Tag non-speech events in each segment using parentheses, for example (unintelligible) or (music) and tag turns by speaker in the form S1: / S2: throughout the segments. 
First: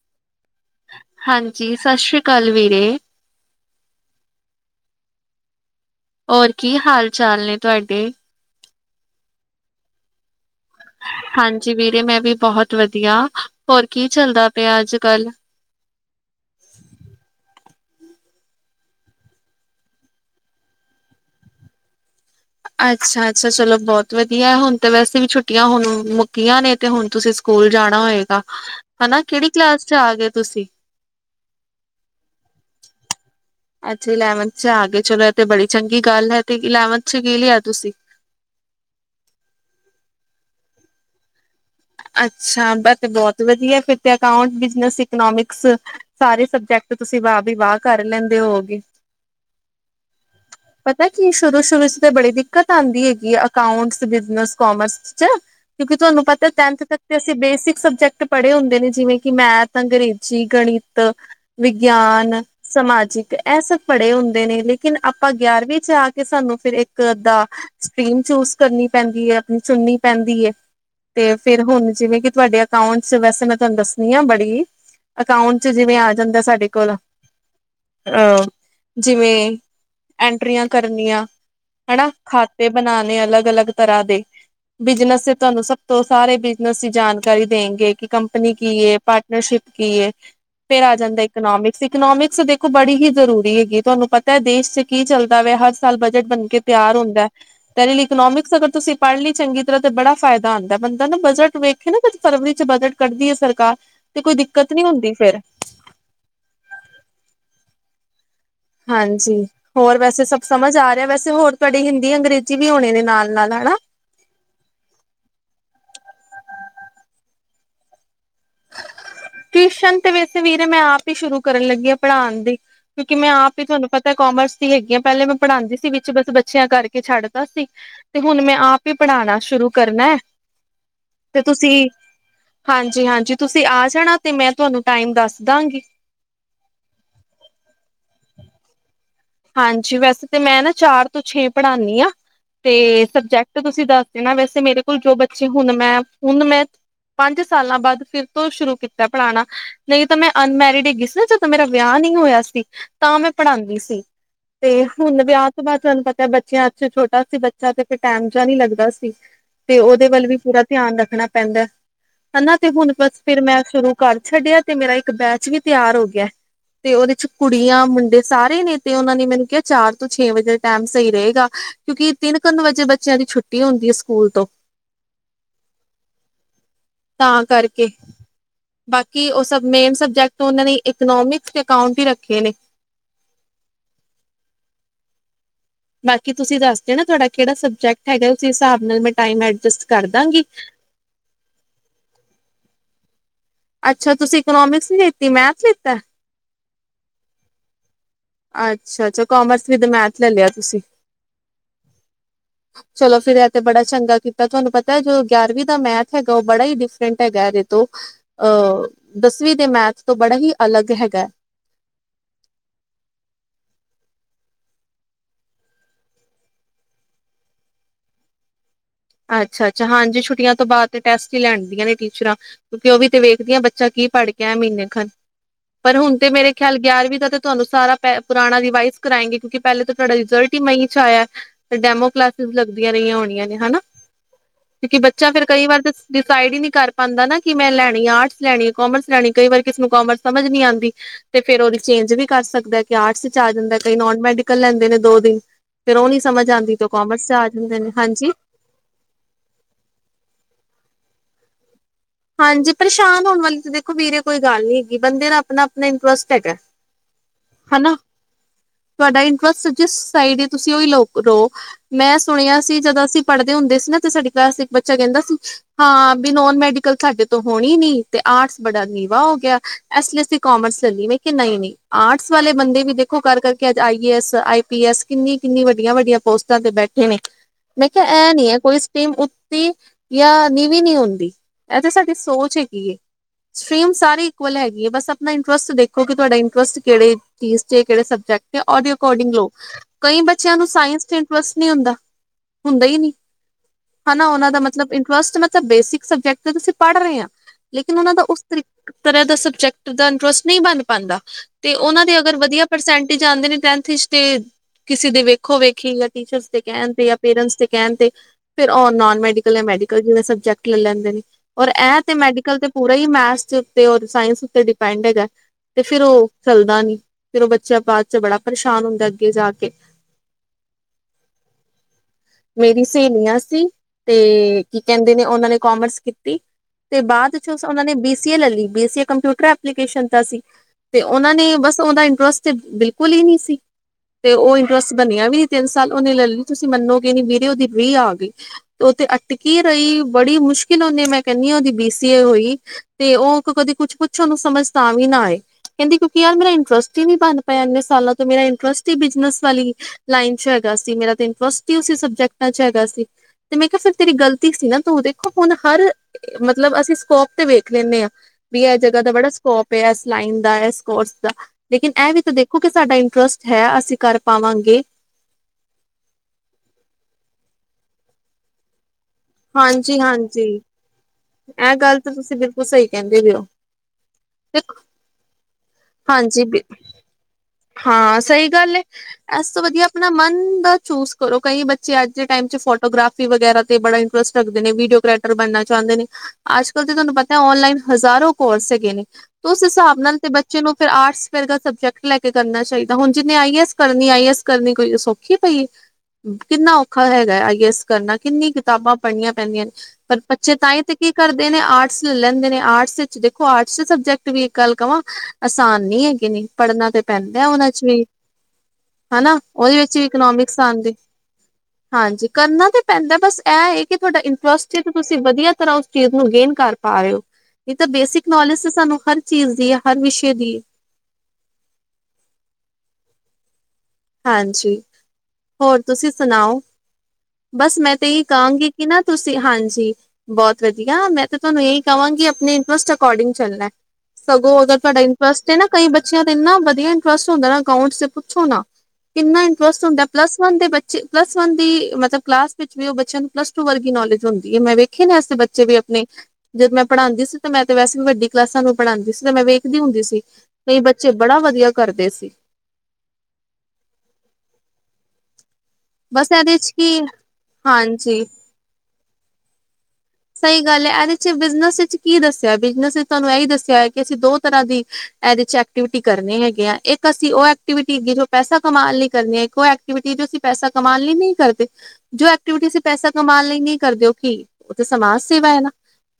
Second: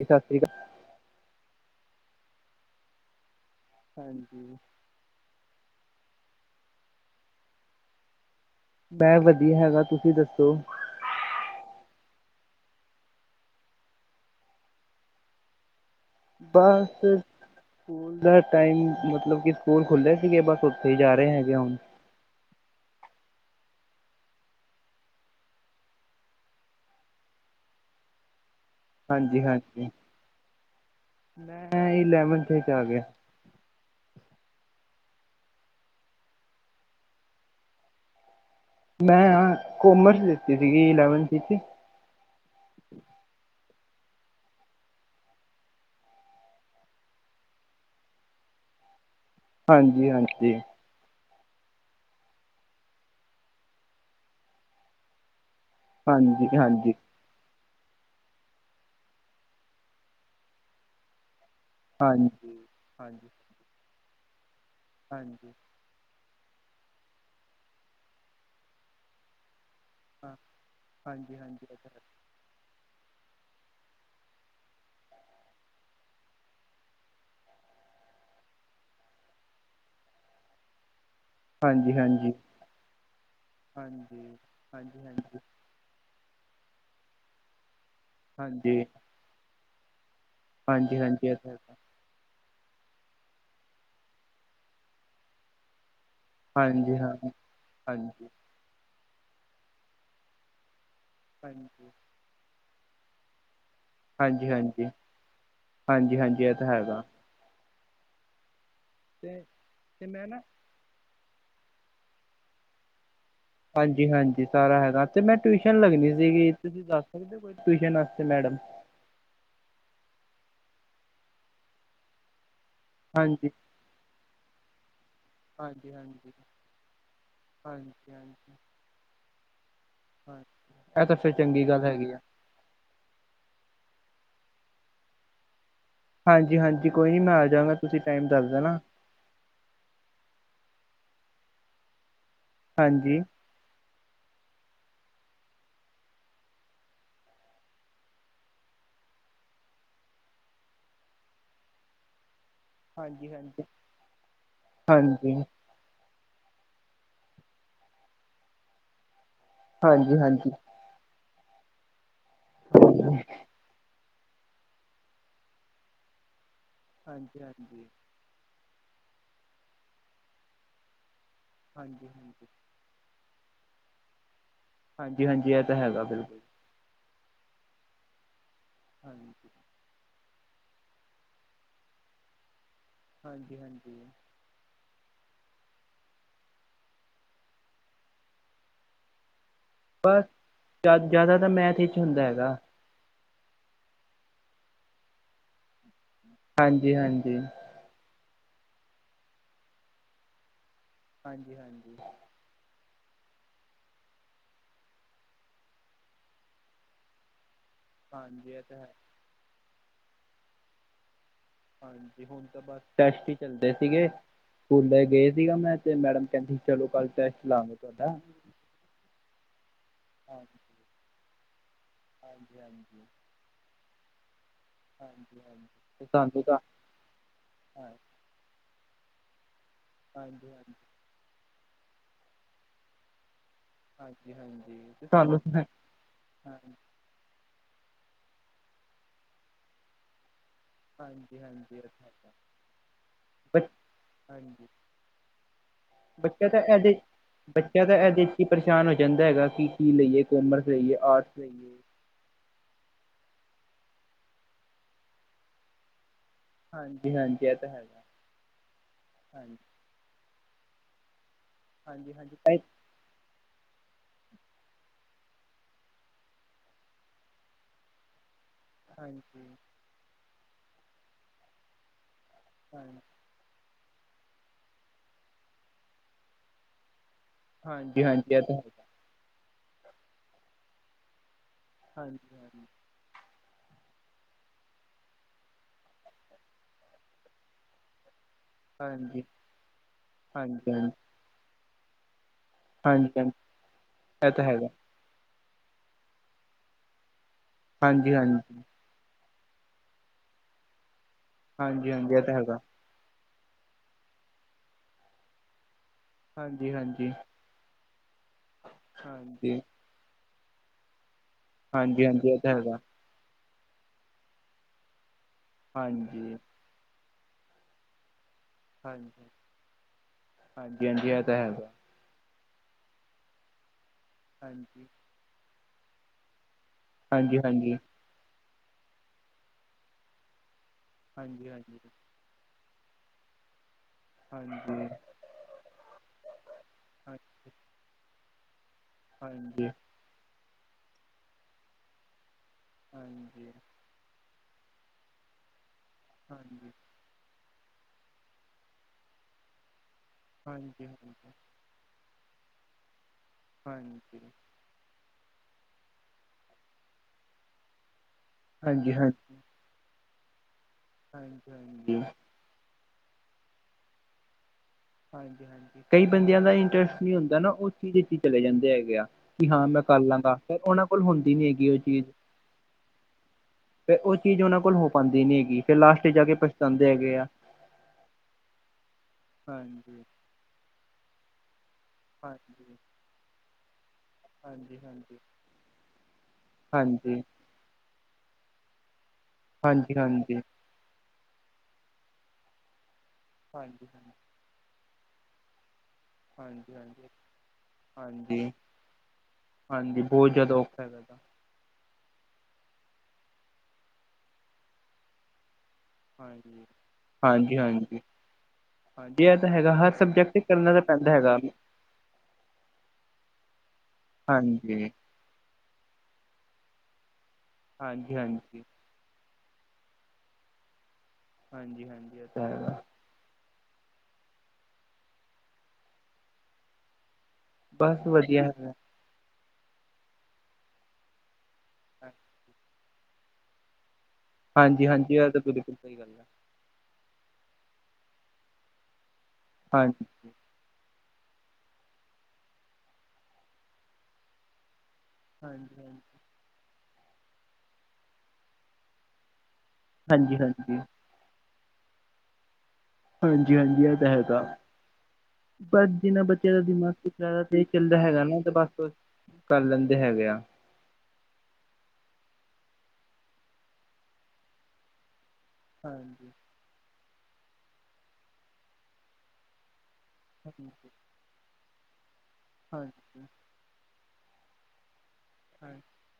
S1: ਜੀ, ਸਤਿ ਸ੍ਰੀ ਆਕਾਲ।
S2: ਹਾਂਜੀ, ਸਤਿ ਸ੍ਰੀ ਅਕਾਲ, ਵੀਰੇ।
S1: ਹਾਂਜੀ।
S2: ਹੋਰ ਕੀ, ਹਾਲ ਚਾਲ ਨੇ ਤੁਹਾਡੇ?
S1: ਮੈਂ ਵਧੀਆ ਹੈਗਾ, ਤੁਸੀਂ ਦੱਸੋ?
S2: ਹਾਂਜੀ ਵੀਰੇ, ਮੈਂ ਵੀ ਬਹੁਤ ਵਧੀਆ, ਹੋਰ ਕੀ ਚੱਲਦਾ ਪਿਆ ਅੱਜ- ਕੱਲ੍ਹ?
S1: ਬਸ ਸਕੂਲ ਦਾ ਟਾਈਮ, ਮਤਲਬ ਕਿ, ਸਕੂਲ ਖੁੱਲ੍ਹੇ ਸੀਗੇ ਬਸ ਉੱਥੇ ਹੀ ਜਾ ਰਹੇ ਹੈਗੇ ਹੁਣ।
S2: ਅੱਛਾ -ਅੱਛਾ, ਚਲੋ ਬਹੁਤ ਵਧੀਆ ਹੁਣ ਤੇ ਵੈਸੇ ਵੀ ਛੁੱਟੀਆਂ ਹੁਣ ਮੁੱਕੀਆਂ ਨੇ ਤੇ ਹੁਣ ਤੁਸੀਂ। ਸਕੂਲ ਜਾਣਾ ਹੋਏਗਾ। ਹਨਾ
S1: ਹਾਂਜੀ
S2: ਕਿਹੜੀ ਕਲਾਸ
S1: -ਹਾਂਜੀ,
S2: ਚ ਆ ਗਏ ਤੁਸੀਂ?
S1: ਮੈਂ ਇਲੈਵਨਥ ਵਿਚ ਆ ਗਿਆ।
S2: ਅੱਛਾ, ਇਲੈਨਵਥ ਚ ਆ ਗਏ ਚਲੋ, ਇਹ ਤੇ ਬੜੀ ਚੰਗੀ ਗੱਲ ਹੈ, ਤੇ ਇਲੈਵਨਥ ਚ ਕੀ ਲਿਆ ਤੁਸੀਂ?
S1: ਮੈਂ ਅ ਕੋਮਰਸ ਲਿਤੀ ਸੀਗੀ, ਇਲੈਵਨਥ ਵਿੱਚ।
S2: ਅੱਛਾ, ਬਸ ਤੇ ਬਹੁਤ ਵਧੀਆ, ਫਿਰ ਤੇ ਅਕਾਊਂਟ ਬਿਜਨਸ, ਇਕਨੋਮਿਕਸ। ਸਾਰੇ ਸਬਜੈਕਟ, ਤੁਸੀਂ ਵਾਹ ਵੀ ਵਾਹ ਕਰ ਲੈਂਦੇ ਹੋਗੇ?
S1: ਹਾਂਜੀ- ਹਾਂਜੀ।
S2: ਪਤਾ ਕੀ, ਸ਼ੁਰੂ- ਸ਼ੁਰੂ ਚ ਤੇ ਬੜੀ ਦਿੱਕਤ ਆਉਂਦੀ ਹੈਗੀ ਹੈ ਅਕਾਉਂਟਸ ਬਿਜਨਸ, ਕਾਮਰਸ। ਚ, ਕਿਉਂਕਿ ਤੁਹਾਨੂੰ
S1: ਹਾਂਜੀ
S2: ਪਤਾ। ਟੈਂਨਥ
S1: ਹਾਂਜੀ
S2: ਤੱਕ ਤੇ ਅਸੀਂ ਬੇਸਿਕ ਸਬਜੈਕਟ ਪੜ੍ਹੇ ਹੁੰਦੇ ਨੇ, ਜਿਵੇਂ ਕਿ ਮੈਥ, ਅੰਗਰੇਜ਼ੀ, ਗਣਿਤ। ਵਿਗਿਆਨ,
S1: ਹਾਂਜੀ ਹਾਂਜੀ
S2: ਸਮਾਜਿਕ ਇਹ ਸਭ ਪੜੇ ਹੁੰਦੇ ਨੇ, ਲੇਕਿਨ ਆਪਾਂ
S1: ਹਾਂਜੀ ਹਾਂ
S2: ਗਿਆਰਵੀਂ। ਆ ਕੇ ਸਾਨੂੰ ਫਿਰ ਇੱਕ ਅੱਧਾ ਸਟਰੀਮ ਚੂਜ ਕਰਨੀ ਪੈਂਦੀ ਹੈ, ਆਪਣੀ ਚੁਣਨੀ ਪੈਂਦੀ ਹੈ। ਤੇ
S1: ਹਾਂਜੀ ਹਾਂਜੀ
S2: ਫਿਰ
S1: ਇਹ ਤਾਂ
S2: ਹੁਣ
S1: ਹੈ।
S2: ਜਿਵੇਂ ਕਿ ਤੁਹਾਡੇ ਅਕਾਊਂਟਸ ਚ ਵੈਸੇ, ਮੈਂ ਤੁਹਾਨੂੰ ਦੱਸਣੀ ਆ ਬੜੀ। ਅਕਾਊਂਟ ਚ ਜਿਵੇਂ ਆ ਜਾਂਦਾ ਸਾਡੇ ਕੋਲ। ਅਹ ਜਿਵੇਂ, ਐਂਟਰੀਆਂ ਕਰਨੀਆਂ।
S1: ਹਾਂਜੀ ਹਾਂਜੀ ਹਾਂਜੀ
S2: ਹਨਾ,
S1: ਹਾਂਜੀ
S2: ਖਾਤੇ ਬਣਾਣੇ ਅਲੱਗ- ਅਲੱਗ ਤਰ੍ਹਾਂ ਦੇ, ਬਿਜਨਸ ਤੇ ਤੁਹਾਨੂੰ ਸਭ। ਸਾਰੇ ਬਿਜ਼ਨਸ ਜਾਣਕਾਰੀ ਦੇਣਗੇ, ਕਿ ਕੰਪਨੀ ਕੀ ਹੈ? ਪਾਰਟਨਰਸ਼ਿਪ ਕੀ ਹੈ? ਫਿਰ ਆ
S1: ਹਾਂਜੀ ਹਾਂਜੀ ਹਾਂਜੀ
S2: ਜਾਂਦਾ,
S1: ਹਾਂਜੀ ਇਹ ਤਾਂ ਹੈਗਾ।
S2: ਇਕਨੋਮਿਕਸ। ਇਕਨੋਮਿਕਸ ਦੇਖੋ ਬੜੀ ਹੀ ਜ਼ਰੂਰੀ ਹੈਗੀ। ਤੁਹਾਨੂੰ ਪਤਾ ਦੇਸ਼ ਚ ਕੀ ਚੱਲਦਾ ਪਿਆ ਵ ਹਰ। ਚਲ ਬਜਟ ਬਣ ਕੇ ਤਿਆਰ
S1: ਹਾਂਜੀ ਹਾਂ
S2: ਹੁੰਦਾ ਹੈ ਤੇ ਤੇਰੇ ਲਈ
S1: ਹਾਂਜੀ
S2: ਇਕਨੋਮਿਕਸ ਅਗਰ ਤੁਸੀਂ ਪੜ੍ਹ ਲਈ ਚੰਗੀ ਤਰ੍ਹਾਂ ਤੇ ਬੜਾ ਫਾਇਦਾ ਧਨ ਦਾ ਬੰਦਾ ਨਾ ਬਜਟ ਵੇਖੇ ਨਾ
S1: ਹਾਂਜੀ
S2: ਕ ਫਰਵਰੀ ਚ ਬਜਟ ਕੱਢਦੀ ਹੈ ਸਰਕਾਰ। ਤੇ ਕੋਈ
S1: ਹਾਂਜੀ
S2: ਦਿੱਕਤ ਨੀ
S1: ਹਾਂਜੀ।
S2: ਹੁੰਦੀ ਫੇਰ
S1: ਹਾਂਜੀ ਹਾਂਜੀ ਇਹ ਤਾਂ ਹੈਗਾ। ਤੇ
S2: ਹਾਂਜੀ, ਹੋਰ
S1: ਤੇ
S2: ਵੈਸੇ
S1: ਮੈਂ ਨਾ
S2: ਸਭ ਸਮਝ ਆ ਰਿਹਾ, ਵੈਸੇ ਹੋਰ ਤੁਹਾਡੀ ਹਿੰਦੀ, ਅੰਗਰੇਜ਼ੀ ਵੀ ਹੋਣੇ ਨੇ ਨਾਲ। (unintelligible)
S1: ਜੀ, ਹਾਂਜੀ ਸਾਰਾ ਹੈਗਾ, ਤੇ ਮੈਂ ਟਿਊਸ਼ਨ ਲੱਗਣੀ ਸੀਗੀ ਤੁਸੀਂ ਦੱਸ ਸਕਦੇ ਹੋ, ਕੋਈ ਟਿਉਸ਼ਨ ਵਾਸਤੇ ਮੈਡਮ।
S2: ਟਿਊਸ਼ਨ ਤੇ ਵੈਸੇ ਵੀਰੇ ਮੈਂ ਆਪ ਹੀ ਸ਼ੁਰੂ ਕਰਨ ਲੱਗੀ ਹਾਂ, ਪੜ੍ਹਾਨ ਦੀ। ਕਿਉਂਕਿ ਮੈਂ
S1: ਹਾਂਜੀ
S2: ਆਪ ਹੀ ਤੁਹਾਨੂੰ ਪਤਾ ਕੋਮਰਸ ਦੀ ਹੈਗੀ ਹਾਂ, ਪਹਿਲੇ ਮੈਂ ਪੜ੍ਹਾਉਂਦੀ ਸੀ,
S1: ਹਾਂਜੀ
S2: ਵਿੱਚ ਬਸ
S1: ਹਾਂਜੀ
S2: ਬੱਚਿਆਂ ਕਰਕੇ ਛੱਡ ਤਾ ਸੀ।
S1: ਹਾਂਜੀ ਹਾਂਜੀ
S2: ਤੇ ਹੁਣ, ਮੈਂ ਆਪ ਹੀ ਪੜ੍ਹਾਣਾ ਸ਼ੁਰੂ ਕਰਨਾ
S1: ਹਾਂਜੀ ਇਹ ਤਾਂ ਫਿਰ
S2: ਤੇ
S1: ਚੰਗੀ ਗੱਲ
S2: ਤੁਸੀਂ
S1: ਹੈਗੀ ਆ
S2: ਹਾਂਜੀ -ਹਾਂਜੀ, ਤੁਸੀਂ ਆ ਜਾਣਾ ਤੇ ਮੈਂ ਤੁਹਾਨੂੰ ਟਾਈਮ ਦੱਸ ਦਾਂਗੀ।
S1: ਹਾਂਜੀ- ਹਾਂਜੀ, ਕੋਈ ਨੀ ਮੈਂ ਆ ਜਾਂਗਾ, ਤੁਸੀਂ ਟਾਈਮ ਦੱਸ ਦੇਣਾ
S2: ਹਾਂਜੀ, ਵੈਸੇ ਤੇ ਮੈਂ ਨਾ ਚਾਰ ਤੋਂ ਛੇ ਪੜ੍ਹਾਣੀ ਹਾਂ, ਤੇ
S1: ਹਾਂਜੀ
S2: ਸਬਜੈਕਟ ਤੇ ਤੁਸੀਂ ਦੱਸ ਦੇਣਾ, ਵੈਸੇ ਮੇਰੇ ਕੋਲ ਜੋ ਬੱਚੇ ਹੁਣ ਮੈਂ ਹੁਣ ਮੈਂ ਪੰਜ ਸਾਲਾਂ ਬਾਅਦ ਫਿਰ ਤੋਂ ਸ਼ੁਰੂ ਕੀਤਾ ਪੜ੍ਹਾਣਾ ਨਹੀਂ ਤਾਂ ਮੈਂ ਅਨਮੈਰਿਡ ਹੈਗੀ ਨਾ ਜਦੋਂ ਮੇਰਾ ਵਿਆਹ ਨਹੀਂ ਹੋਇਆ ਸੀ ਤਾਂ ਮੈਂ
S1: ਹਾਂਜੀ ਹਾਂਜੀ
S2: ਪੜ੍ਹਾਦੀ ਸੀ ਤੇ ਹੁਣ
S1: ਹਾਂਜੀ ਹਾਂਜੀ
S2: ਵਿਆਹ ਤੋਂ ਬਾਅਦ ਤੁਹਾਨੂੰ ਪਤਾ ਬੱਚਿਆਂ ਅੱਛੇ ਛੋਟਾ ਸੀ ਬੱਚਾ ਤੇ ਫਿਰ ਟੈਮ ਜਿਹਾ ਨੀ ਲੱਗਦਾ ਸੀ ਤੇ ਉਹਦੇ
S1: ਹਾਂਜੀ
S2: ਵੱਲ ਵੀ
S1: ਹਾਂਜੀ
S2: ਪੂਰਾ ਧਿਆਨ ਰੱਖਣਾ ਪੈਂਦਾ। ਹੈਨਾ ਤੇ ਹੁਣ ਬਸ ਫਿਰ ਮੈਂ ਸ਼ੁਰੂ ਘਰ ਛੱਡਿਆ ਤੇ ਮੇਰਾ ਇੱਕ ਬੈਚ ਵੀ ਤਿਆਰ ਹੋ ਗਿਆ ਤੇ ਉਹਦੇ ਚ
S1: ਹਾਂਜੀ ਹਾਂਜੀ
S2: ਕੁੜੀਆਂ ਮੁੰਡੇ ਸਾਰੇ ਨੇ ਤੇ ਉਹਨਾਂ ਨੇ ਮੈਨੂੰ ਕਿਹਾ ਚਾਰ ਤੋਂ ਛੇ ਵਜੇ ਟਾਈਮ ਸਹੀ ਰਹੇਗਾ
S1: ਹਾਂਜੀ
S2: ਕਿਉਂਕਿ ਤਿੰਨ ਕੁਨ ਵਜੇ ਬੱਚਿਆਂ ਦੀ ਛੁੱਟੀ ਛੁਟੀ ਹੁੰਦੀ ਹੈ ਸਕੂਲ ਤੋਂ
S1: ਹਾਂਜੀ -ਹਾਂਜੀ ਇਹ ਤਾਂ ਹੈਗਾ ਬਿਲਕੁਲ
S2: ਤਾਂ ਕਰਕੇ ਬਾਕੀ ਉਹ
S1: ਹਾਂਜੀ
S2: ਸਭ ਮੇਨ ਸਬਜੈਕਟ ਤੇ ਉਹਨਾਂ ਲਈ ਇਕਨੋਮਿਕਸ ਤੇ ਅਕਾਊਂਟ ਹੀ ਰੱਖੇ ਨੇ।
S1: ਹਾਂਜੀ ਹਾਂਜੀ।
S2: ਬਾਕੀ ਤੁਸੀਂ ਦੱਸਦੇ ਨਾ ਤੁਹਾਡਾ ਕਿਹੜਾ ਸਬਜੈਕਟ ਹੈਗਾ ਉਸ ਹਿਸਾਬ ਨਾਲ ਮੈਂ ਟਾਈਮ ਐਡਜਸਟ ਕਰ ਦਾਂਗੀ।
S1: ਜਾਂ ਜ਼ਿਆਦਾ ਤਾਂ ਮੈਥ ਹੀ ਚ ਹੁੰਦਾ ਹੈਗਾ।
S2: ਅੱਛਾ ਤੁਸੀਂ ਇਕਨੋਮਿਕਸ ਨਹੀਂ ਲਿਤੀ ਮੈਥ ਲਿੱਤਾ।
S1: ਹਾਂਜੀ -ਹਾਂਜੀ
S2: ਅੱਛਾ -ਅੱਛਾ ਕੋਾਮਰਸ ਵਿਦ ਮੈਥ ਲੈ ਲਿਆ ਤੁਸੀਂ
S1: ਹਾਂਜੀ -ਹਾਂਜੀ
S2: ਚਲੋ ਫਿਰ ਇਹ ਤੇ ਬੜਾ ਚੰਗਾ ਕੀਤਾ ਤੁਹਾਨੂੰ ਪਤਾ ਜੋ ਗਿਆਰਵੀਂ ਦਾ ਮੈਥ ਹੈਗਾ ਉਹ ਬੜਾ ਹੀ ਡਿਫਰੈਂਟ ਹੈਗਾ ਇਹਦੇ ਤੋਂ
S1: ਹਾਂਜੀ ਇਹ ਤਾਂ
S2: ਅਹ
S1: ਹੈ
S2: ਦਸਵੀਂ ਦੇ ਮੈਥ ਤੋਂ ਬੜਾ ਹੀ ਅਲੱਗ ਹੈਗਾ
S1: ਹਾਂਜੀ ਹੁਣ ਤਾਂ ਬਸ ਟੈਸਟ ਹੀ ਚੱਲਦੇ ਸੀਗੇ ਸਕੂਲੇ ਗਏ ਸੀਗਾ ਮੈਂ ਤੇ ਮੈਡਮ ਕਹਿੰਦੀ ਸੀ ਚਲੋ ਕੱਲ ਟੈਸਟ ਲਾਗੇ ਤੁਹਾਡਾ
S2: ਅੱਛਾ -ਅੱਛਾ ਹਾਂਜੀ। ਛੁੱਟੀਆਂ ਤੋਂ ਬਾਅਦ ਤੇ ਟੈਸਟ ਹੀ ਲੈਂਦੀਆਂ ਨੇ ਟੀਚਰਾਂ ਕਿਉਂਕਿ ਉਹ
S1: ਹਾਂਜੀ
S2: ਵੀ ਤੇ ਵੇਖ ਆਂ ਬੱਚਾ ਕੀ ਪੜ੍ਹ ਕੇ ਮਹੀਨੇ ਖੰਣ
S1: ਹਾਂਜੀ ਹਾਂਜੀ ਹਾਂਜੀ
S2: ਪਰ ਹੁਣ ਤੇ
S1: ਸਾਨੂੰ
S2: ਮੇਰੇ
S1: ਤਾਂ
S2: ਖਿਆਲ ਗਿਆਰਵੀਂ ਦਾ ਤੇ ਤੁਹਾਨੂੰ
S1: ਹਾਂ
S2: ਸਾਰਾ ਪੈ ਪੁਰਾਣਾ ਰਿਵਾਈਜ਼ ਕਰਾਏਗੇ ਕਿਉਂਕਿ ਪਹਿਲੇ ਤੁਹਾਡਾ
S1: ਹਾਂਜੀ
S2: ਰਿਜਲਟ ਹੀ
S1: ਹਾਂਜੀ
S2: ਮਈ ਚ ਆਇਆ ਡੈਮੋ ਕਲਾਸਿਸ ਲੱਗਦੀਆਂ ਰਹੀਆਂ ਹੋਣੀਆਂ ਨੇ ਹੈਨਾ
S1: ਹਾਂਜੀ- ਹਾਂਜੀ
S2: ਕਿਉਂਕਿ
S1: ਤੇ
S2: ਬੱਚਾ
S1: ਸਾਨੂੰ
S2: ਫੇਿਰ
S1: ਹਾਂ
S2: ਕਈ ਵਾਰ ਤੇ ਡਿਸਾਈਡ ਹੀ ਨਹੀਂ ਕਰ ਪਾਉਂਦਾ ਨਾ ਕਿ ਮੈਂ ਲੈਣੀ ਆਰਟਸ ਲੈਣੀ, ਕਾਮਰਸ ਲੈਣੀ ਕਈ ਵਾਰ ਕਿਸੇ ਨੂੰ ਕਾਮਰਸ ਸਮਝ ਨੀ ਆਉਂਦੀ ਤੇ
S1: ਹਾਂਜੀ
S2: ਫੇਰ ਉਹਦੀ
S1: ਹਾਂਜੀ
S2: ਚੇਂਜ ਵੀ ਕਰ ਸਕਦਾ ਕਿ ਆਰਟਸ ਚ ਆ
S1: ਬ
S2: ਜਾਂਦਾ ਕਈ ਨੋਨ ਮੈਡੀਕਲ
S1: ਹਾਂਜੀ
S2: ਲੈਂਦੇ ਨੇ ਦੋ ਦਿਨ ਫੇਿਰ ਉਹ ਨੀ
S1: ਬੱਚਾ
S2: ਸਮਝ
S1: ਤਾਂ
S2: ਆਉਂਦੀ ਤ
S1: ਇਹਦੇ
S2: ਕਾਮਰਸ ਚ ਆ ਜਾਂਦੇ
S1: ਬੱਚਾ
S2: ਨੇ
S1: ਤਾਂ ਇਹਦੇ
S2: ਹਾਂਜੀ
S1: ਚ ਹੀ ਪਰੇਸ਼ਾਨ ਹੋ ਜਾਂਦਾ ਹੈਗਾ ਕਿ ਕੀ ਲਈਏ ਕੋਮਰਸ ਲਈਏ ਆਰਟਸ ਲਈਏ-
S2: ਹਾਂਜੀ ਪਰੇਸ਼ਾਨ ਹੋਣ ਵਾਲੀ ਤੇ ਦੇਖੋ ਵੀਰੇ ਕੋਈ ਗੱਲ ਨੀ ਹੈਗੀ ਬੰਦੇ ਦਾ ਆਪਣਾ ਆਪਣਾ ਇੰਟਰਸਟ ਹੈਗਾ
S1: ਹਾਂਜੀ -ਹਾਂਜੀ ਤਾਂ
S2: ਹਨਾ?
S1: ਹੈਗਾ
S2: ਤੁਹਾਡਾ
S1: ਹਾਂਜੀ
S2: ਇੰਟਰਸਟ ਜਿਸ ਸਾਈਡ ਹੇ ਤੁਸੀਂ ਉਹੀ ਲੋ ਰੋ।
S1: ਹਾਂਜੀ
S2: ਮੈਂ
S1: ਹਾਂਜੀ
S2: ਸੁਣਿਆ ਸੀ ਜਦੋਂ ਅਸੀਂ ਪੜ੍ਹਦੇ ਹੁੰਦੇ ਸੀ ਨਾ ਤੇ ਸਾਡੀ ਕਲਾਸ ਇੱਕ ਬੱਚਾ ਕਹਿੰਦਾ ਸੀ ਹਾਂ ਵੀ ਨੋਨ ਮੈਡੀਕਲ ਸਾਡੇ ਤੋਂ ਹੋਣੀ ਨੀ ਤੇ ਆਰਟਸ ਬੜਾ
S1: ਹਾਂਜੀ
S2: ਨੀਵਾ ਹੋ ਗਿਆ ਇਸ ਲਈ ਅਸੀਂ ਕਾਮਰਸ ਲੈ ਲਈ ਮੈਂ ਕਿ ਨਹੀਂ ਨਹੀਂ ਆਰਟਸ ਵਾਲੇ ਬੰਦੇ ਵੀ
S1: ਹਾਂਜੀ
S2: ਦੇਖੋ। ਕਰ ਕਰਕੇ ਅੱਜ ਆਈ A S I P S ਕਿੰਨੀ- ਕਿੰਨੀ ਵੱਡੀਆਂ- ਵੱਡੀਆਂ ਪੋਸਟਾਂ ਤੇ ਬੈਠੇ ਨੇ। ਮੈਂ
S1: ਹਾਂਜੀ
S2: ਕਿਹਾ ਐਂ
S1: ਹਾਂਜੀ ਇਹ ਤਾਂ
S2: ਨਹੀਂ ਕੋਈ
S1: ਹੈਗਾ
S2: ਉੱਤੀ ਜਾਂ ਨੀਵੀਂ ਨਹੀਂ ਹੁੰਦੀ ਇਹ ਤਾਂ ਸਾਡੀ
S1: ਹਾਂਜੀ
S2: ਸੋਚ ਹੈਗੀ ਹੈ ਸਟਰੀਮ ਸਾਰੀ ਇਕੁਲ ਹੈਗੀ ਹੈ ਬਸ ਆਪਣਾ ਇੰਟਰਸਟ ਦੇਖੋ ਕਿ ਤੁਹਾਡਾ ਇੰਟਰਸਟ ਕਿਹੜੇ ਚੀਜ਼ ਤੇ ਕਿਹੜੇ ਸਬਜੈਕਟ ਤੇ
S1: ਹਾਂਜੀ
S2: ਅਕੋਰਡਿੰਗ ਲੋਓ ਕਈ ਬੱਚਿਆਂ ਨੂੰ
S1: ਹਾਂਜੀ ਹਾਂਜੀ
S2: ਸਾਇੰਸ ਤੇ ਬਸ ਨਹੀਂ ਹੁੰਦਾ। ਹੁੰਦਾ ਹੀ ਨੀ।
S1: ਹਾਂਜੀ ਹਾਂਜੀ
S2: ਹੈਨਾ ਉਹਨਾਂ ਦਾ ਮਤਲਬ ਇੰਟਰਸਟ ਮ ਬੇਸਿਕ ਸਬਜੈਕਟ ਅਸੀਂ ਪੜ੍ਹ ਰਹੇ ਹਾਂ ਲੇਕਿਨ ਉਹਨਾਂ ਦਾ ਉਸ ਤਰੀਕੇ ਇਕ ਤਰ੍ਹਾਂ ਦਾ ਸਬਜੈਕਟ ਦਾ ਇੰਟਰਸਟ ਨਹੀਂ ਬਣ ਪਾਉਂਦਾ ਤੇ
S1: ਹਾਂਜੀ
S2: ਉਹਨਾਂ ਦੇ
S1: ਇਹ ਤਾਂ
S2: ਅਗਰ
S1: ਹੈਗਾ
S2: ਵਧੀਆ ਪਰਸੈਂਟ ਜਾਂਦੇ ਨੇ ਟੈਂਥ ਵਿਚ ਤੇ ਕਿਸੇ ਦੇ ਵੇਖੋ ਵੇਖੀ ਟੀਚਰਸ ਦੇ
S1: ਹਾਂਜੀ
S2: ਕਹਿਣ ਤੇ
S1: ਹਾਂਜੀ
S2: ਜਾਂ ਪੇਰੈਂਟਸ ਦੇ ਕਹਿਣ ਤੇ ਫਿਰ ਉਹ ਨੋਨ
S1: ਹਾਂਜੀ
S2: ਮੈਡੀਕਲ ਯ ਮੈਡੀ ਜਿਵੇਂ ਜਿਵੇਂ ਸਬਜੈਕਟ ਲੈ ਲੈਂਦੇ ਨੇ। ਔਰ ਇਹਂ ਤੇ
S1: ਹਾਂਜੀ ਇਹ ਤਾਂ
S2: ਮੈਡੀਕਲ ਤੇ
S1: ਹੈਗਾ
S2: ਪੂਰਾ ਮੈਥ ਦੇ ਉੱਤੇ ਔਰ ਸਾਇੰਸ ਉੱਤੇ ਡਿਪੈਂਡ ਹੈਗਾ ਤੇ ਫੇਰ
S1: ਹਾਂਜੀ
S2: ਉਹ ਚੱਲਦਾ ਨੀ ਫੇਰ ਉਹ ਬੱਚਾ ਬਾਦ 'ਚ ਬਾਦ 'ਚ ਬੜਾ ਪਰੇਸ਼ਾਨ ਹੁੰਦਾ
S1: ਹਾਂਜੀ
S2: ਅੱਗੇ ਜਾ ਕੇ
S1: ਹਾਂਜੀ ਹਾਂਜੀ ਹਾਂਜੀ ਇਹ ਤਾਂ ਹੈਗਾ
S2: ਮੇਰੀ ਸਹੇਲੀਆਂ ਸੀ ਤੇ ਕੀ
S1: ਹਾਂਜੀ
S2: ਕਹਿੰਦੇ ਨੇ ਉਹਨਾਂ ਨੇ ਕਾਮਰਸ ਕੀਤੀ। ਤੇ ਬਾਦ
S1: ਹਾਂਜੀ
S2: 'ਚ
S1: ਹਾਂਜੀ ਹਾਂਜੀ ਇਹ ਤਾਂ ਹੈਗਾ ਹਾਂਜੀ ਹਾਂਜੀ ਹਾਂਜੀ ਹਾਂਜੀ
S2: ਉਹਨਾਂ ਨੇ ਬੀ ਸੀ ਏ ਲੈ ਲਈ ਬੀ ਸੀਏ ਕੰਪਿਊਟਰ ਐਪਲੀਕੇਸ਼ਨ ਸੀ। ਤੇ ਉਹਨਾਂ
S1: ਹਾਂਜੀ
S2: ਨੇ ਬਸ
S1: ਹਾਂਜੀ
S2: ਉਹ ਦਾ ਇੰਟਰਸਟ ਬਿਲਕੁਲ ਹੀ ਨਹੀਂ ਸੀ। ਤੇ ਉਹ
S1: ਹਾਂਜੀ ਹਾਂਜੀ ਹਾਂਜੀ
S2: ਇੰਟਰਸਟ ਬਣਿਆ ਵੀ ਨੀ ਤਿੰਨ ਸਾਲ, ਉਹਨੇ ਲੈ ਲਈ ਤੁਸੀਂ ਮੰਨੋਗੇ ਨ ਵੀਰੇ ਉਹਦੀ ਰੀ ਆ ਗਈ। ਉਹਥੇ ਅਟਕੀ
S1: ਹਾਂਜੀ
S2: ਰਹੀ ਬੜੀ ਮੁਸ਼ਕਿਲ ਉਹਨੇ ਮੈਂ ਕਹਿੰਨੀ ਹ ਉਹਦੀ ਬੀ ਸੀ ਏ ਹੋਈ। ਤੇ ਉਹ ਕਦੇ ਕੁਛ- ਕੁੱਛ ਉਹਨੂੰ ਸਮਝ ਤਾਂ ਵੀ ਨਾ ਆਏ ਕਹਿੰਦੀ ਕਿਉਂਕਿ ਯਾਰ ਮੇਰਾ ਇੰਟਰਸਟ ਅਸੀ ਵੀ ਬਣ ਪਏ ਇੰਨੇ ਸਾਲਾਂ ਤੋਂ ਮੇਰਾ ਇੰਟਰਸਟ ਹੀ ਬਿਜਨਸ ਵਾਲੀ ਲਾਈਨ 'ਚ ਹੈਗਾ
S1: ਹਾਂਜੀ ਹਾਂਜੀ
S2: ਸੀ ਮੇਰਾ ਤੇ ਇੰਟਰਸਟ ਉਸੇ ਸਬਜੈਕਟਾਂ 'ਚ ਹੈਗਾ ਸੀ ਤੇ ਮੈਂ ਕਿਹਾ ਫਿਰ ਤੇਰੀ
S1: ਹਾਂਜੀ
S2: ਗਲਤੀ ਸੀ ਨਾ ਤੂੰ ਉਹਦੇ ਹੁਣ ਹਰ ਮਤਲਬ ਅਸੀਂ ਸਕੋਪ ਤੇ ਵੇਖ ਲੈਂਣੇ ਹਾਂ ਵੀ ਇਹ
S1: ਹਾਂਜੀ
S2: ਜਗ੍ਹਾ ਦਾ ਬੜਾ ਸਕੋਪ ਇਸ ਲਾਈਨ ਦਾ ਇਸ ਕੋਰਸ ਦਾ
S1: ਹਾਂਜੀ
S2: ਲੇਕਿਨ
S1: ਹਾਂਜੀ
S2: ਇਹ ਵੀ ਤਾ ਦੇਖ ਕਿਉਂਕਿ ਸਾਡਾ ਇੰਟਰਸਟ ਹੈ ਅਸੀਂ ਕਰ ਪਾਵਾਂਗੇ।
S1: ਹਾਂਜੀ- ਹਾਂਜੀ ਕਈ ਬੰਦਿਆਂ ਦਾ ਇੰਟਰਸਟ ਨਹੀਂ ਹੁੰਦਾ ਨਾ ਉਸ ਚੀਜ਼ ਚਲੇ ਜਾਂਦੇ ਹੈਗੇ ਆ। ਕਿ ਹਾਂ ਮੈਂ
S2: ਹਾਂਜੀ
S1: ਕਰ ਲਾਂਗਾ
S2: ਹਾਂਜੀ
S1: ਫਿਰ ਉਹਨਾਂ ਕੋਲ ਹੁੰਦ ਨਹੀਂ ਹੈਗੀ
S2: ਇਹ
S1: ਉਹ
S2: ਗੱਲ
S1: ਚੀਜ਼
S2: ਤਾਂ ਤੁਸੀਂ ਬਿਲਕੁਲ ਸਹੀ ਕਹਿੰਦੇ ਪਏ ਹੋ।
S1: ਫੇਰ ਉਹ ਚੀਜ਼ ਉਹਨਾਂ ਕੋਲ
S2: ਦੇਖੋ
S1: ਹੋ ਪਾਉਂਦੀ ਨੀ ਹੈਗੀ ਫੇਰ ਲਾਸਟ ਜਾ ਕੇ
S2: ਹਾਂਜੀ ਬਿ-
S1: ਪਛਤਾਉਂਦੇ ਹੈਗੇ ਆ।
S2: ਹਾਂ ਸਹੀ ਗੱਲ ਏ ਇਸ ਤੋਂ ਵਧੀਆ
S1: ਹਾਂਜੀ
S2: ਆਪਣਾ ਮਨ ਦਾ ਚੂਜ ਕਰੋ ਕਈ ਬੱਚੇ ਅੱਜ ਦੇ ਟਮ
S1: ਹਾਂਜੀ
S2: ਫੋਟੋਗ੍ਰਾਫੀ ਵਗ਼ੈਰਾ ਬੜਾ ਇੰਟਰਸਟ ਰੱਖਦੇ ਨੇ
S1: ਹਾਂਜੀ
S2: ਵੀਡੀਓ
S1: ਹਾਂਜੀ
S2: ਕਰੈਕਟਰ ਬਣਨਾ ਚਾਹੁੰਦੇ ਨੇ। ਅੱਜ ਕੱਲ ਤੇ ਤੁਹਾਨੂੰ
S1: ਹਾਂਜੀ
S2: ਪਤਾ ਔਨਲਾਈਨ ਹਜ਼ਾਰੋ ਕੋਰਸ ਹੈਗੇ ਨੇ ਤੇ ਉਸ
S1: ਹਾਂਜੀ
S2: ਹਿਸਾਬ ਨਾਲ ਤੇ
S1: ਹਾਂਜੀ
S2: ਬੱਚੇ ਨੂੰ ਫਿਰ ਆਰਟਸ ਵੇਗਾ ਸਬਜੈਕਟ ਲੈ ਕੇ ਕਰਨਾ ਚਾਹੀਦਾ ਹੁਣ ਜਿਨੇ ਆਈ ਐਸ
S1: ਹਾਂਜੀ
S2: ਕਰਨੀ ਆਈ ਐਸ ਕਰਨੀ ਕੋਈ ਸੌਖੀ ਪਈ।
S1: ਹਾਂਜੀ
S2: ਕਿੰਨਾ
S1: ਹਾਂਜੀ
S2: ਔਖਾ ਹੈਗਾ ਆਈ ਏ ਐੱਸ ਕਰਨਾ ਕਿੰਨੀ
S1: ਹਾਂਜੀ
S2: ਕਿਤਾਬਾਂ ਪੜ੍ਹਨੀਆਂ ਪੈਂਦੀਆਂ ਨੇ।
S1: ਹਾਂਜੀ
S2: ਪਰ
S1: ਬਹੁਤ
S2: ਬੱਚੇ
S1: ਜ਼ਿਆਦਾ
S2: ਤਾਂਹੀ
S1: ਔਖਾ
S2: ਤੇ
S1: ਹੈਗਾ
S2: ਕੀ
S1: ਤਾਂ
S2: ਕਰਦ ਆਰਟਸ ਲੈ ਲੈਂਦੇ ਨੇ ਆਰਟਸ ਵਿੱਚ ਦੇਖੋ ਆਰਟਸ ਦਾ ਸਬਜੈਕਟ ਵੀ ਇੱਕ ਗੱਲ ਕਵਾਂ। ਆਸਾਨ ਨਹੀਂ ਹੈਗੇ ਨੇ ਨਹੀਂ
S1: ਹਾਂਜੀ
S2: ਪੜ੍ਹਨਾ ਤੇ ਪੈਂਦਾ
S1: ਹਾਂਜੀ
S2: ਉਹਨਾ 'ਚ
S1: ਹਾਂਜੀ
S2: ਵੀ
S1: ਹਾਂਜੀ ਇਹ
S2: ਹਨਾ
S1: ਤਾਂ ਹੈਗਾ
S2: ਉਹਦੇ
S1: ਹਰ
S2: ਵਿੱਚ ਵੀ
S1: ਸਬਜੈਕਟ
S2: ਇਕਨੋਮਿਕਸ
S1: ਕਰਨਾ ਤਾਂ
S2: ਆਂਦੀ।
S1: ਪੈਂਦਾ ਹੈਗਾ
S2: ਹਾਂਜੀ ਕਰਨਾ ਤਾਂ ਪੈਂਦਾ ਬਸ ਇਹ ਹੈ ਕਿ ਤੁਹਾਡਾ ਇੰਟਰਸਟ
S1: ਹਾਂਜੀ
S2: ਤੁਸੀਂ ਵਧੀਆ ਕਰਾਓ ਉਸ ਚੀਜ਼ ਨੂੰ ਗੇਨ ਕਰ ਪਾ ਰਹੇ ਹੋ ਨਹੀਂ ਤਾਂ
S1: ਹਾਂਜੀ
S2: ਬੇਸਿਕ ਨੌਲੇਜ
S1: ਹਾਂਜੀ
S2: ਤੇ ਸਾਨੂੰ ਹਰ ਚੀਜ਼ ਦੀ ਹੈ ਹਰ ਵਿਸ਼ਯ ਦੀ
S1: ਹਾਂਜੀ -ਹਾਂਜੀ ਇਹ ਤਾਂ ਹੈਗਾ।
S2: ਹਾਂਜੀ ਹੋਰ ਤੁਸੀਂ ਸੁਣਾਓ ਬਸ ਮੈਂ ਤੇ ਇਹੀ
S1: ਵਧੀਆ
S2: ਕਹਾਂਗੀ
S1: ਹੈਗਾ
S2: ਕਿ ਨਾ ਤੁਸੀਂ ਹਾਂਜੀ ਬਹੁਤ ਵਧੀਆ ਮੈਂ ਤੇ ਤੁਹਾਨੂੰ ਇਹੀ ਕਵਾਂਗੀ ਆਪਣੇ ਇੰਟਰਸਟ ਅਕੋਰਡਿੰਗ ਚੱਲਣਾ। ਸਗੋਂ ਅਗਰ ਤੁਹਾਡਾ
S1: ਹਾਂਜੀ-ਹਾਂਜੀ ਇਹ ਤਾਂ
S2: ਇੰਟਰਸਟ ਏ ਨਾ
S1: ਬਿਲਕੁਲ
S2: ਕਈ
S1: ਸਹੀ ਗੱਲ
S2: ਬੱਚਿਆਂ
S1: ਹੈ।
S2: ਦਾ ਇੰਨਾ ਵਧੀਆ ਇੰਟਰਸਟ ਹੁੰਦਾ ਨਾ ਅਕਾਊਟ 'ਚ ਪੁੱਛੋ ਨਾ। ਕਿੰਨਾ ਇੰਟਰਸਟ ਹੁੰਦਾ
S1: ਹਾਂਜੀ-ਹਾਂਜੀ,
S2: ਪਲੱਸ ਵਨ ਦੇ ਬੱਚ ਪਲੱਸ ਵਨ ਦੀ ਮਤਲਬ ਕਲਾਸ ਵਿੱਚ ਵੀ ਉਹ ਬੱਚਿਆਂ ਨੂੰ ਪਲੱਸ ਟੂ ਵਰਗੀ ਨੋਲੇਜ ਹੁੰਦੀ ਹੈ ਮੈਂ ਵੇਖ ਖੇ ਨੇ ਵਸੇ ਬੱਚੇ ਵੀ
S1: ਹਾਂਜੀ-ਹਾਂਜੀ,
S2: ਆਪਣੇ ਜਦੋਂ ਮੈਂ ਪੜ੍ਹਾਉਦੀ ਸੀ ਤਾਂ ਮੈਂ ਤੇ ਵੈਸੇ ਵੀ ਵੱਡੀ ਕਲਾਸਾਂ ਨੂੰ ਪੜਾਂਦੀ ਸੀ ਤੇ ਮੈਂ ਵੇਖ ਹੁੰਦੀ ਸੀ
S1: ਹਾਂਜੀ-ਹਾਂਜੀ
S2: ਕਈ ਬੱਚੇ ਬੜਾ ਵਧੀਆ ਕਰਦੇ ਸੀ।
S1: ਹਾਂਜੀ -ਹਾਂਜੀ ਇਹ ਤਾਂ ਹੈ ਤਾਂ। ਬਸ ਜਿੰਨਾ ਬੱਚਿਆਂ
S2: ਇਹਦੇ
S1: ਦਾ
S2: ਚ
S1: ਦਿਮਾਗ
S2: ਕੀ
S1: ਜਿਆਦਾ ਤੇਜ਼ ਚੱਲਦਾ
S2: ਹਾਂਜੀ
S1: ਹੈਗਾ ਨਾ ਤੇ ਬਸ ਕਰ ਲੈਂਦੇ ਹੈਗੇ ਆ।
S2: ਸਹੀ ਗੱਲ ਹੈ ਇਹਦੇ 'ਚ ਬਿਜਨਸ ਵਿੱਚ ਕੀ ਦੱਸਿਆ ਬਿਜਨਸ ਵਿੱਚ ਤੁਹਾਨੂੰ ਇਹੀ ਦੱਸਿਆ ਹੈ ਕਿ ਅਸੀਂ ਦੋ ਤਰ੍ਹਾਂ ਦੀ ਇਹਦੇ ਚ ਐਕਟੀਵਿਟੀ
S1: ਹਾਂਜੀ,
S2: ਕਰਨੇ ਹੈਗੇ ਆ। ਇੱਕ ਅਸੀਂ ਉਹ ਐਕਟੀਵਿਟੀਗੀ ਜੋ, ਪੈਸਾ ਕਮਾਉਣ ਲਈ ਕਰਨੀ। ਉਹ ਜੋ ਅਸੀਂ
S1: ਹਾਂਜੀ, ਹਾਂਜੀ,
S2: ਪੈਸਾ ਕਮਾਨ ਲਈ ਨਹੀਂ ਕਰਦੇ। ਜੋ ਐਕਟੀਵਿਟੀ ਅਸੀਂ
S1: ਹਾਂ
S2: ਪੈਸਾ
S1: ਹਾਂਜੀ,
S2: ਕਮਾਉਣ ਲਈ ਨਹੀਂ ਕਰਦੇ ਓ ਕੀ ਉਹ ਤੇ ਸਮਾਜ ਸੇਵਾ ਹੈ ਨਾ,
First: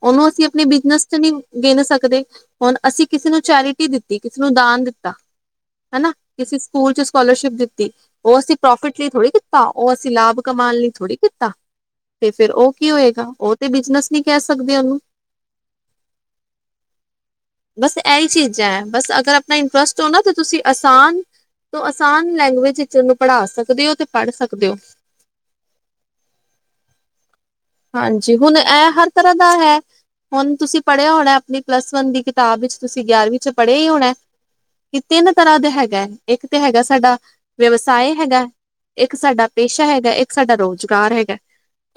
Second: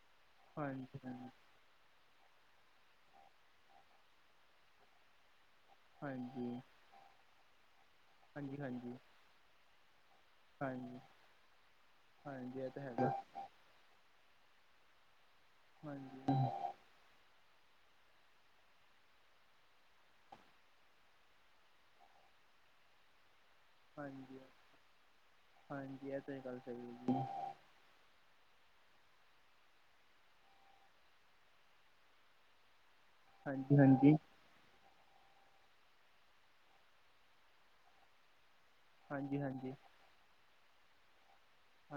S2: ਉਹਨੂੰ ਅਸੀਂ ਆਪਣੀ ਬਿਜਨਸ
S1: ਹਾਂਜੀ,
S2: ਚ ਨ ਗਿਣ ਸਕਦੇ ਹੁਣ ਅਸੀਂ ਕਿਸੇ ਨੂੰ ਚੈਰਿਟੀ ਦਿੱਤੀ, ਕਿਸੇ ਨੂੰ ਦਾਨ ਦਿੱਤਾ। ਹਨਾ
S1: ਹਾਂਜੀ,
S2: ਕਿਸੇ ਸਕੂਲ ਚ ਸਕੋਲਰਸ਼ਿਪ ਦਿੱਤੀ, ਉਹ ਅਸੀਂ
S1: ਹਾਂਜੀ-ਹਾਂਜੀ,
S2: ਪ੍ਰੋਫਿਟ ਲਈ ਥੋੜ੍ਹੀ ਕੀਤਾ। ਉਹ ਅਸੀਂ ਲਾਭ ਕਮਾਨ ਲਈ
S1: ਹਾਂਜੀ,
S2: ਥੋੜ੍ਹੀ ਕੀਤਾ ਤੇ ਫੇਿਰ
S1: ਹਾਂਜੀ ਹਾਂਜੀ ਇਹ
S2: ਉਹ
S1: ਤਾਂ
S2: ਕੀ
S1: ਹੈਗਾ।
S2: ਹੋਏਗਾ। ਉਹ ਤੇ ਬਿਜਨਸ ਨਹੀਂੀ ਕਹਿ ਸਕਦੇ ਉਹਨੂੰ?
S1: (inaudible)
S2: ਬਸ ਏਹੀ ਚੀਜ਼ਾਂ ਬਸ ਅਗਰ ਆਪਣਾ ਇੰਟਰਸਟ ਹੋ ਨਾ ਤਾਂ ਤੁਸੀਂ ਆਸਾਨ ਤੋਂ ਆਸਾਨ ਲੈਂਗੁਏਜ ਵਿੱਚ ਉਹਨੂੰ ਪੜ੍ਹਾ ਸਕ
S1: ਹਾਂਜੀ-ਹਾਂਜੀ ਇਹ ਤਾਂ ਗੱਲ ਸਹੀ ਐ ਜੀ।
S2: ਹਾਂਜੀ ਹੁਣ ਐ ਹਰ ਤਰ੍ਹਾਂ ਦਾ ਹੈ ਹੁਣ ਤੁਸੀਂ ਪੜ੍ਹਿਆ ਹੋਣਾ ਆਪਣੀ ਪਲੱਸ-ਵਨ ਦੀ ਕਿਤਾਬ ਵਿੱਚ ਤੁਸੀਂ ਗਿਆਰਵੀਂ 'ਚ ਪੜ੍ਹਿਆ ਈ ਹੋਣਾ।
S1: ਹਾਂਜੀ-ਹਾਂਜੀ,
S2: ਕਿ ਤਿੰਨ ਤਰ੍ਹਾਂ ਦੇ ਹੈਗਾ ਇੱਕ ਤੇ ਹੈਗਾ ਸਾਡਾ ਵਿਵਸਾਏ ਹੈਗਾ। ਇੱਕ ਸਾਡਾ
S1: ਹਾਂਜੀ-ਹਾਂਜੀ,
S2: ਪੇਸ਼ਾ ਹੈਗਾ ਇੱਕ ਸਾਡਾ ਰੁਜ਼ਗਾਰ ਹੈਗਾ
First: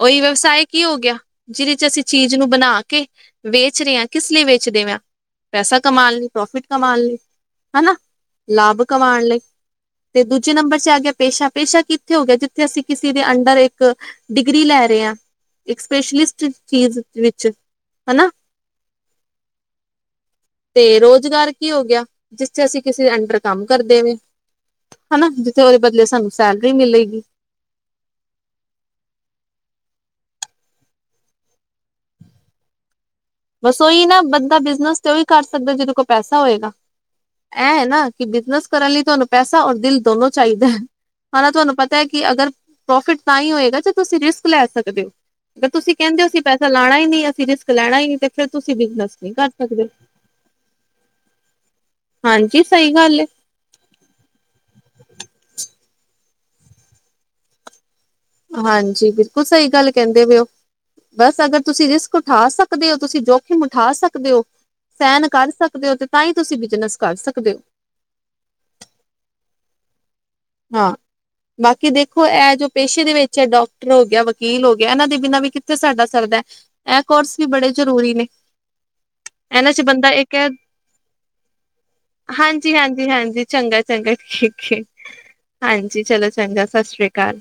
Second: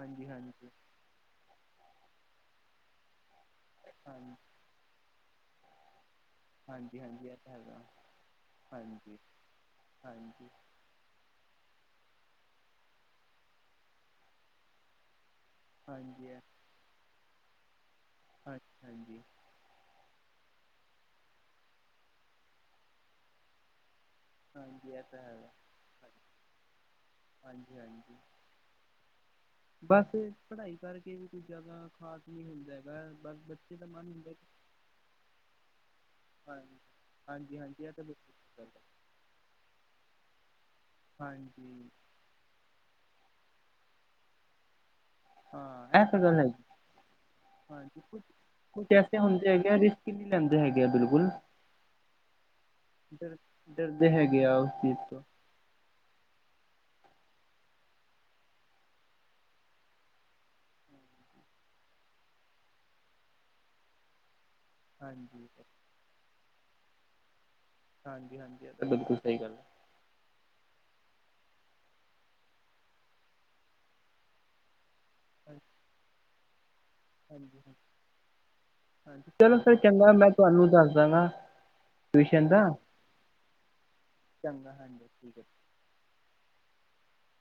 S2: ਉਹੀ ਵਿਵਸਾਏ ਕੀ ਹੋ ਗਿਆ, ਜਿਹਦੇ ਚ ਅਸੀਂ ਚੀਜ਼ ਨੂੰ ਬਣਾ ਕੇ, ਵੇਚ ਰਹੇ ਆ ਕਿਸ
S1: ਹਾਂਜੀ,
S2: ਲਈ ਵੇਚ ਪੁੱਛ ਦੇ ਵਾਂ, ਪੈਸਾ ਕਮਾਉਣ ਨੂੰ। ਪ੍ਰੋਫਿਟ ਕਮਾਉਣ ਲਈ,
S1: ਹਾਂਜੀ-ਹਾਂਜੀ ਇਹ ਤਾਂ ਹੈਗਾ
S2: ਹਨਾ, ਲਾਭ
S1: ਹਾਂਜੀ,
S2: ਕਮਾਉਣ ਲਈ, ਤੇ
S1: ਹਾਂਜੀ।
S2: ਦੂਜੇ ਨੰਬਰ ਚ ਆ ਗਿਆ ਪੇਸ਼ਾ-ਪੇਸ਼ਾ ਕਿੱਥੇ ਹੋ ਗਿਆ ਜਿੱਥੇ ਅਸੀਂ ਕਿਸੇ ਦੇ ਅੰਡਰ ਇੱਕ, ਡਿਗਰੀ ਲੈ ਰਹੇ ਆ। ਇੱਕ
S1: ਹਾਂਜੀ
S2: ਸਪੈਸ਼ਲਿਸਟ ਚੀਜ਼ ਵਿੱਚ ਹਨਾ।
S1: ਅੱਛਾਾਂ ਜੀ।
S2: (inaudible) ਤੇ ਰੁਜ਼ਗਾਰ ਕੀ ਹੋ ਗਿਆ ਜਿਸਥ ਅਸੀਂ ਕਿਸੇ ਦੇ ਅੰਡਰ ਕੰਮ ਕਰਦੇ ਵੇ।
S1: ਹਾਂਜੀ ਇਹ ਤਾਂ
S2: ਹਨਾ ਜਿੱਥੇ ਉਹਦੇ ਬਦਲੇ ਸਾਨੂੰ ਸੈਲਰੀ ਮਿਲੇਗੀ।
S1: ਹਾਂਜੀ-ਹਾਂਜੀ। ਬਸ ਪੜ੍ਹਾਈ ਕਰਕੇ ਵੀ ਕੁਝ ਜ਼ਿਆਦਾ ਖਾਸ ਕੀ ਹੁੰਦਾ ਹੈਗਾ ਏ ਬਸ। ਬੱਚੇ
S2: ਬਸ
S1: ਦਾ
S2: ਉਹੀ
S1: ਮਨ
S2: ਨਾ
S1: ਹੁੰਦਾ ਕਿ
S2: ਬੰਦਾ ਬਿਜਨਸ ਤੇ ਉਹੀ ਕਰ ਸਕਦਾ ਜਿਹਦੇ ਕੋਲ ਪੈਸਾ ਹੋਏਗਾ।
S1: ਹਾਂਜੀ ਹਾਂਜੀ ਹਾਂਜੀ
S2: ਇਹ
S1: ਤਾਂ
S2: ਨਾ ਕਿ
S1: ਬਿਲਕੁਲ ਸਹੀ
S2: ਬਿਜਨਸ
S1: ਗੱਲ ਹੈ।
S2: ਕਰਨ ਲਈ ਤੁਹਾਨੂੰ ਪੈਸਾ ਔਰ ਦਿਲ ਦੋਨੋ ਚਾਹੀਦਾ, ਹਨਾ
S1: ਹਾਂਜੀ
S2: ਤੁਹਾਨੂੰ ਪਤਾ ਹੈ ਕਿ ਕਿ ਅਗਰ, ਪ੍ਰੋਫਿਟ ਤਾਂ ਈ ਹੋਏਗਾ ਜੇ ਤੁਸੀਂ ਰਿਸਕ ਲੈ ਸਕਦੇ ਓ। ਅਗਰ ਤੁਸੀਂ
S1: ਹਾਂ ਇਹ ਤਾਂ
S2: ਕਹਿੰਦੇ ਹੋ
S1: ਗੱਲ
S2: ਅਸੀਂ
S1: ਹੈਗੀ
S2: ਪੈਸਾ ਲਾਣਾ ਈ ਨੀ, ਅਸੀਂ ਰਿਸਕ ਲੈਣਾ
S1: ਹਾਂਜੀ
S2: ਈ ਨਈਂ
S1: ਕੁਛ
S2: ਤੇ ਫਿਰ ਤੁਸੀਂ
S1: ਕੁਛ
S2: ਬਿਜਨਸ
S1: ਐਸੇ
S2: ਨਈਂ ਕਰ
S1: ਹੁੰਦੇ ਹੈਗੇ ਆ
S2: ਸਕਦੇ।
S1: ਰਿਸਕ ਨਹੀਂ ਲੈਂਦੇ ਹੈਗੇ ਆ ਬਿਲਕੁਲ।
S2: ਹਾਂਜੀ, ਸਹੀ ਗੱਲ ਐ।
S1: ਡਰ ਡਰਦੇ ਹੈਗੇ ਆ ਉਸ ਚੀਜ਼ ਤੋਂ।
S2: ਹਾਂਜੀ, ਬਿਲਕੁਲ ਸਹੀ ਗੱਲ ਕਹਿੰਦੇ ਵੇ ਓ। ਬਸ ਅਗਰ ਤੁਸੀਂ ਰਿਸਕ ਉਠਾ ਸਕਦੇ ਓ ਤੁਸੀਂ ਜੋਖਿਮ ਉਠਾ ਸਕਦੇ ਓ ਸਹਿਣ
S1: ਹਾਂਜੀ
S2: ਕਰ ਸਕਦੇ ਓ, ਤੇ ਤਾਂ ਈ ਤੁਸੀਂ ਬਿਜਨਸ ਕਰ ਸਕਦੇ ਓ।
S1: ਹਾਂਜੀ-ਹਾਂਜੀ, ਇਹ ਤਾਂ ਬਿਲਕੁਲ ਸਹੀ ਗੱਲ ਐ।
S2: ਹਾਂ, ਬਾਕੀ ਦੇਖੋ ਇਹ ਜੋ ਪੇਸ਼ੇ ਦੇ ਵਿੱਚ ਡਾਕਟਰ ਹੋ ਗਿਆ ਵਕੀਲ ਹੋ ਗਿਆ ਇਹਨਾਂ ਦੇ ਬਿਨਾਂ ਵੀ ਕਿੱਥੇ ਸਾਡਾ ਸਰਦਾ ਏ। ਇਹ ਕੋਰਸ ਵੀ
S1: ਹਾਂਜੀ
S2: ਬੜੇ
S1: ਹਾਂਜੀ
S2: ਜ਼ਰੂਰੀ ਨੇ,
S1: ਹਾਂਜੀ ਚਲੋ
S2: ਇਹਨਾਂ
S1: ਫਿਰ
S2: ਚ ਬੰਦਾ
S1: ਚੰਗਾ ਮੈਂ
S2: ਇੱਕ ਐ
S1: ਤੁਹਾਨੂੰ ਦੱਸ ਦਾਂਗਾ ਟਿਊਸ਼ਨ ਦਾ
S2: ਹਾਂਜੀ-ਹਾਂਜੀ-ਹਾਂਜੀ, ਚੰਗਾ-ਚੰਗਾ, ਠੀਕ
S1: ਚੰਗਾ
S2: ਏ।
S1: (inaudible)
S2: ਹਾਂਜੀ ਚਲੋ ਚੰਗਾ ਸਤਿ ਸ਼੍ਰੀ ਅਕਾਲ।